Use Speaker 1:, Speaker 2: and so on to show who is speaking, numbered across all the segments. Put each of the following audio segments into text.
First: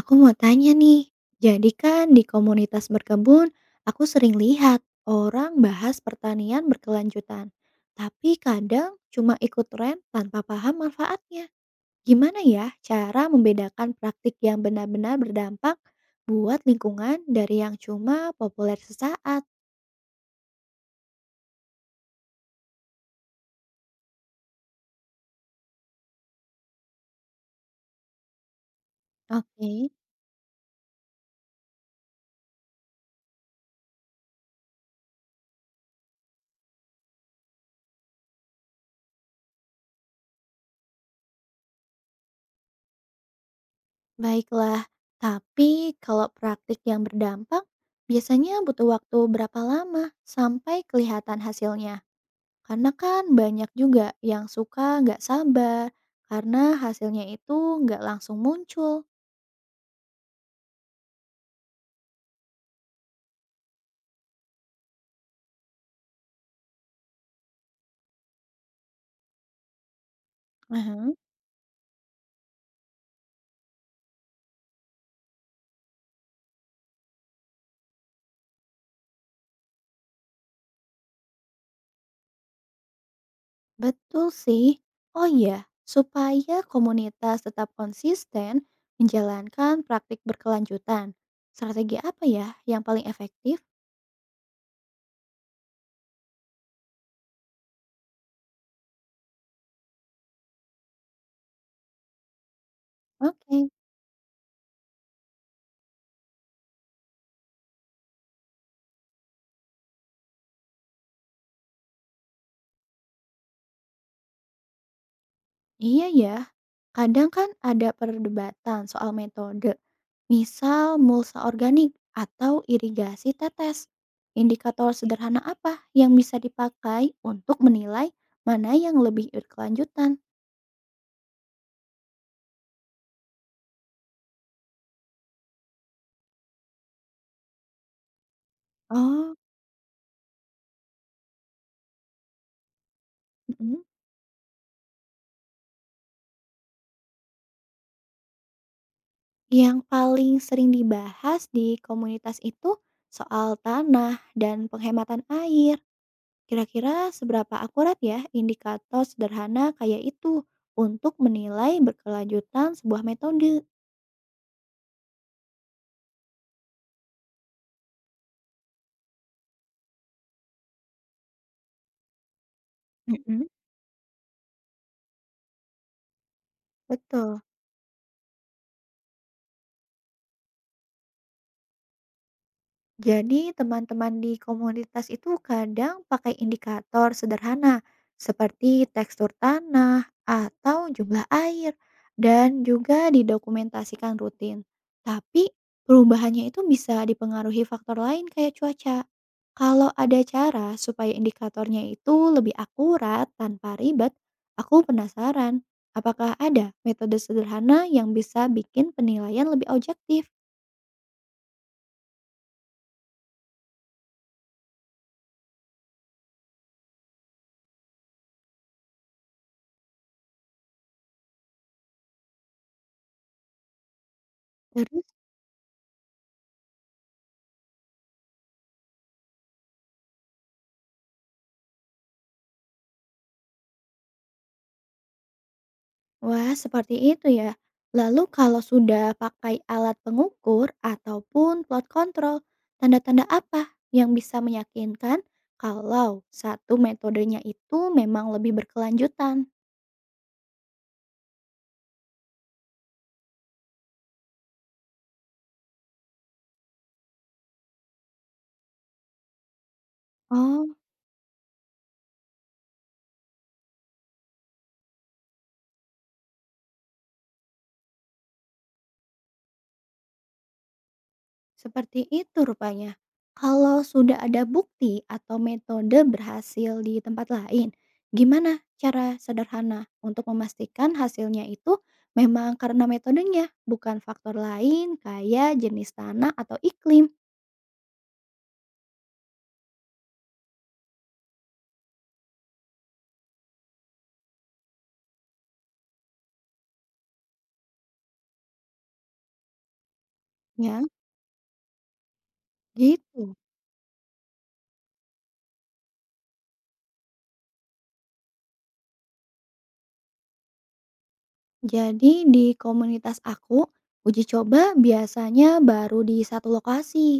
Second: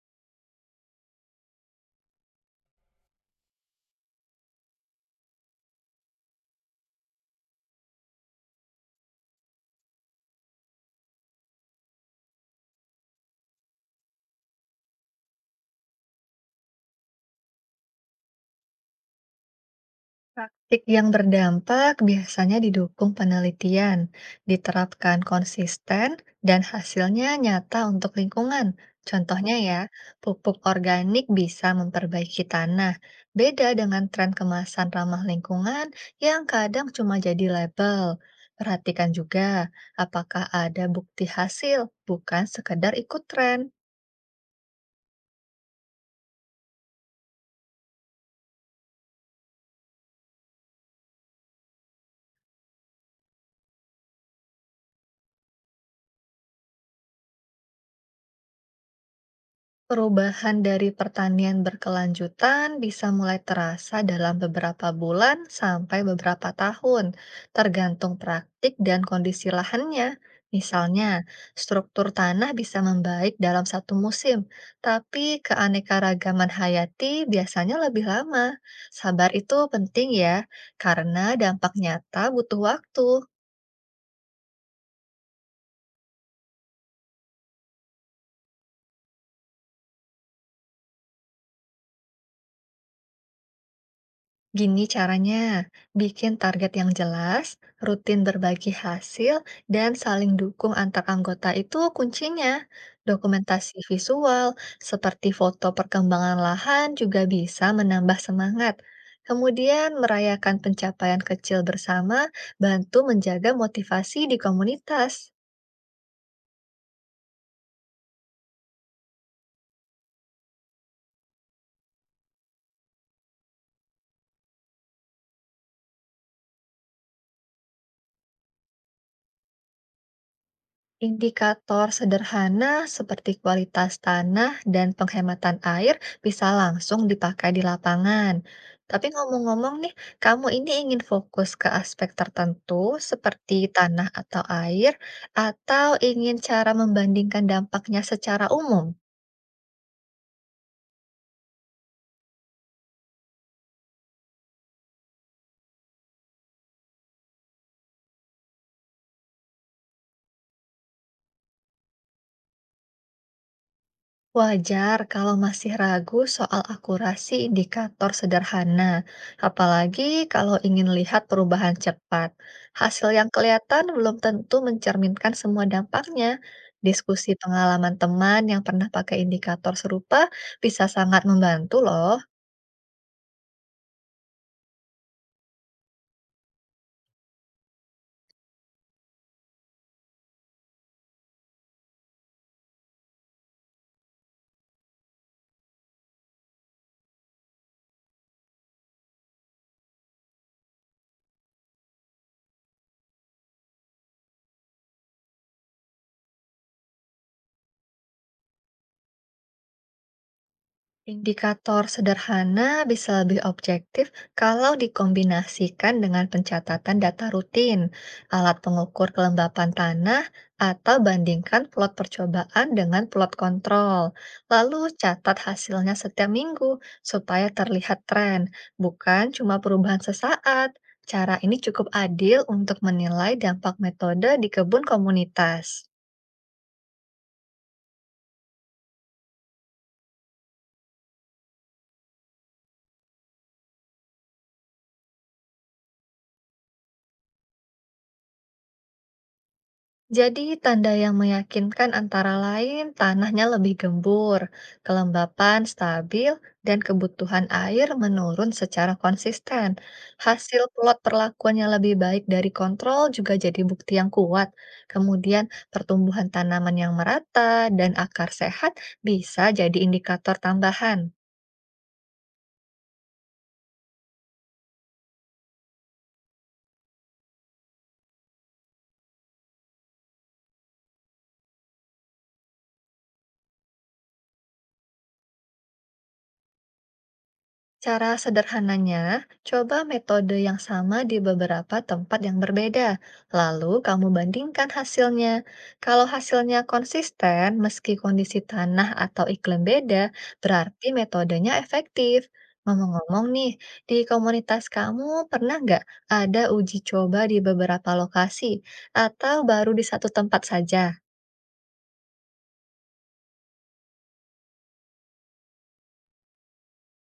Speaker 1: Aku mau tanya nih, jadi kan di komunitas berkebun, aku sering lihat orang bahas pertanian berkelanjutan. Tapi kadang cuma ikut tren tanpa paham manfaatnya. Gimana ya cara membedakan praktik yang benar-benar berdampak buat lingkungan dari yang cuma populer sesaat?
Speaker 2: Praktik yang berdampak biasanya didukung penelitian, diterapkan konsisten, dan hasilnya nyata untuk lingkungan. Contohnya
Speaker 1: Oke,
Speaker 2: ya, pupuk organik bisa memperbaiki tanah. Beda dengan tren kemasan ramah lingkungan yang kadang cuma jadi label. Perhatikan juga apakah ada bukti hasil, bukan sekedar ikut tren.
Speaker 1: baiklah. Tapi kalau praktik yang berdampak, biasanya butuh waktu berapa lama sampai kelihatan hasilnya? Karena kan banyak juga yang suka nggak sabar, karena hasilnya itu nggak langsung muncul.
Speaker 2: Perubahan dari pertanian berkelanjutan bisa mulai terasa dalam beberapa bulan sampai beberapa tahun, tergantung praktik dan kondisi lahannya. Misalnya,
Speaker 1: Aha.
Speaker 2: struktur tanah bisa membaik dalam satu musim, tapi keanekaragaman hayati biasanya lebih lama. Sabar itu penting ya, karena dampak nyata butuh waktu.
Speaker 1: Betul sih. Oh iya, supaya komunitas tetap konsisten menjalankan praktik berkelanjutan. Strategi apa ya yang paling efektif?
Speaker 2: Gini caranya, bikin target yang jelas, rutin berbagi hasil, dan saling dukung antar anggota itu kuncinya.
Speaker 1: Oke.
Speaker 2: Dokumentasi visual seperti foto perkembangan lahan juga bisa menambah semangat. Kemudian, merayakan pencapaian kecil bersama bantu menjaga motivasi di komunitas.
Speaker 1: Iya ya, kadang kan ada perdebatan soal metode. Misal mulsa organik atau irigasi tetes. Indikator sederhana apa yang bisa dipakai untuk menilai mana yang lebih berkelanjutan?
Speaker 2: Indikator sederhana seperti kualitas tanah dan penghematan air bisa langsung dipakai di lapangan. Tapi
Speaker 1: Oh,
Speaker 2: ngomong-ngomong nih, kamu ini ingin fokus ke aspek tertentu seperti
Speaker 1: mhm.
Speaker 2: tanah atau air, atau ingin cara membandingkan dampaknya secara umum?
Speaker 1: Yang paling sering dibahas di komunitas itu soal tanah dan penghematan air. Kira-kira seberapa akurat ya indikator sederhana kayak itu untuk menilai berkelanjutan sebuah metode?
Speaker 2: Wajar kalau masih ragu soal akurasi indikator sederhana, apalagi kalau ingin lihat perubahan cepat. Hasil yang
Speaker 1: Mhm.
Speaker 2: kelihatan belum tentu mencerminkan semua dampaknya. Diskusi
Speaker 1: Betul.
Speaker 2: pengalaman teman yang pernah pakai indikator serupa bisa sangat membantu loh.
Speaker 1: Jadi, teman-teman di komunitas itu kadang pakai indikator sederhana seperti tekstur tanah atau jumlah air dan juga didokumentasikan rutin. Tapi perubahannya itu bisa dipengaruhi faktor lain kayak cuaca. Kalau ada cara supaya indikatornya itu lebih akurat tanpa ribet, aku penasaran. Apakah ada metode sederhana yang bisa bikin penilaian lebih objektif?
Speaker 2: Indikator sederhana bisa lebih objektif kalau dikombinasikan dengan pencatatan data rutin, alat pengukur kelembapan tanah, atau bandingkan plot percobaan dengan plot kontrol. Lalu
Speaker 1: Terus
Speaker 2: catat hasilnya setiap minggu supaya terlihat tren, bukan cuma perubahan sesaat. Cara ini cukup adil untuk menilai dampak metode di kebun komunitas.
Speaker 1: wah, seperti itu ya. Lalu kalau sudah pakai alat pengukur ataupun plot kontrol, tanda-tanda apa yang bisa meyakinkan kalau satu metodenya itu memang lebih berkelanjutan?
Speaker 2: Jadi, tanda yang meyakinkan antara lain tanahnya lebih gembur, kelembapan stabil, dan kebutuhan air menurun secara konsisten. Hasil
Speaker 1: Oh,
Speaker 2: plot perlakuan yang lebih baik dari kontrol juga jadi bukti yang kuat. Kemudian, pertumbuhan tanaman yang merata dan akar sehat bisa jadi indikator tambahan.
Speaker 1: seperti itu rupanya. Kalau sudah ada bukti atau metode berhasil di tempat lain, gimana cara sederhana untuk memastikan hasilnya itu memang karena metodenya, bukan faktor lain kayak jenis tanah atau iklim?
Speaker 2: Cara sederhananya, coba metode yang sama di beberapa tempat yang berbeda, lalu kamu bandingkan hasilnya. Kalau hasilnya konsisten, meski kondisi tanah atau iklim beda,
Speaker 1: Ya,
Speaker 2: berarti metodenya efektif. Ngomong-ngomong
Speaker 1: gitu.
Speaker 2: nih, di komunitas kamu pernah nggak ada uji coba di beberapa lokasi, atau baru di satu tempat saja?
Speaker 1: Jadi di komunitas aku, uji coba biasanya baru di satu lokasi.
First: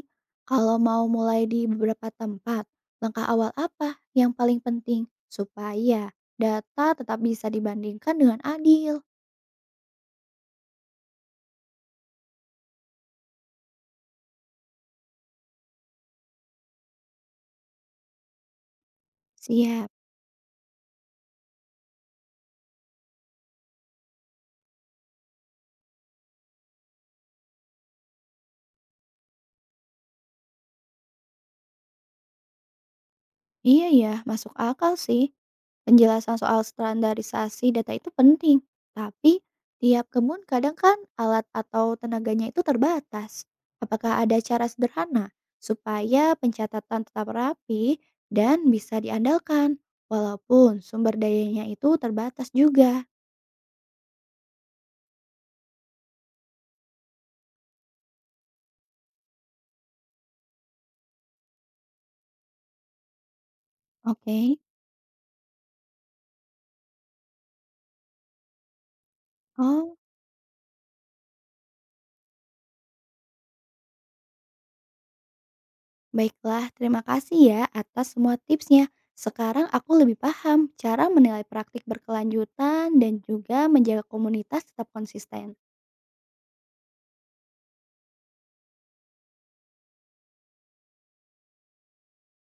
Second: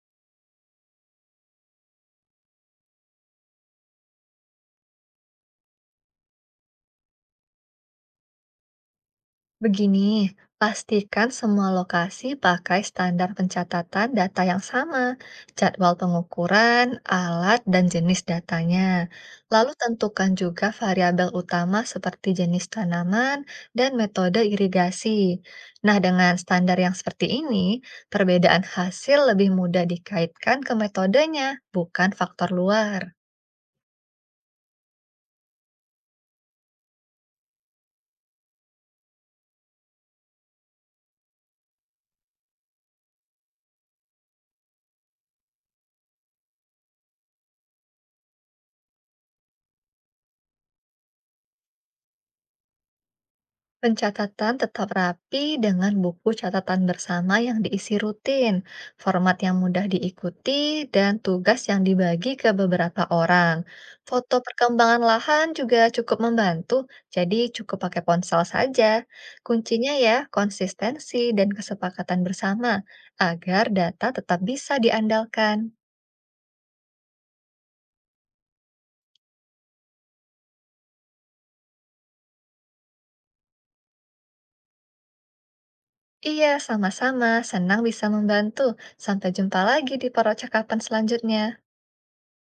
Speaker 1: Kalau mau mulai di beberapa tempat, langkah awal apa yang paling penting supaya data tetap bisa dibandingkan dengan adil?
Speaker 2: Begini, pastikan semua lokasi pakai standar pencatatan data yang sama, jadwal pengukuran, alat, dan jenis datanya. Lalu
Speaker 1: Siap.
Speaker 2: tentukan juga variabel utama seperti jenis tanaman dan metode irigasi. Nah, dengan standar yang seperti ini, perbedaan hasil lebih mudah dikaitkan ke metodenya, bukan faktor luar.
Speaker 1: Iya ya, masuk akal sih. Penjelasan soal standarisasi data itu penting, tapi tiap kebun kadang kan alat atau tenaganya itu terbatas. Apakah ada cara sederhana supaya pencatatan tetap rapi dan bisa diandalkan walaupun sumber dayanya itu terbatas juga?
Speaker 2: Pencatatan tetap rapi dengan buku catatan bersama yang diisi rutin, format yang mudah diikuti, dan tugas yang dibagi ke beberapa orang. Foto
Speaker 1: Oke.
Speaker 2: perkembangan lahan juga cukup membantu, jadi cukup pakai ponsel saja. Kuncinya
Speaker 1: Oh,
Speaker 2: ya, konsistensi dan kesepakatan bersama agar data tetap bisa diandalkan.
Speaker 1: baiklah. Terima kasih ya atas semua tipsnya. Sekarang aku lebih paham cara menilai praktik berkelanjutan dan juga menjaga komunitas tetap konsisten.
Speaker 2: Iya, sama-sama. Senang bisa membantu. Sampai jumpa lagi di percakapan selanjutnya.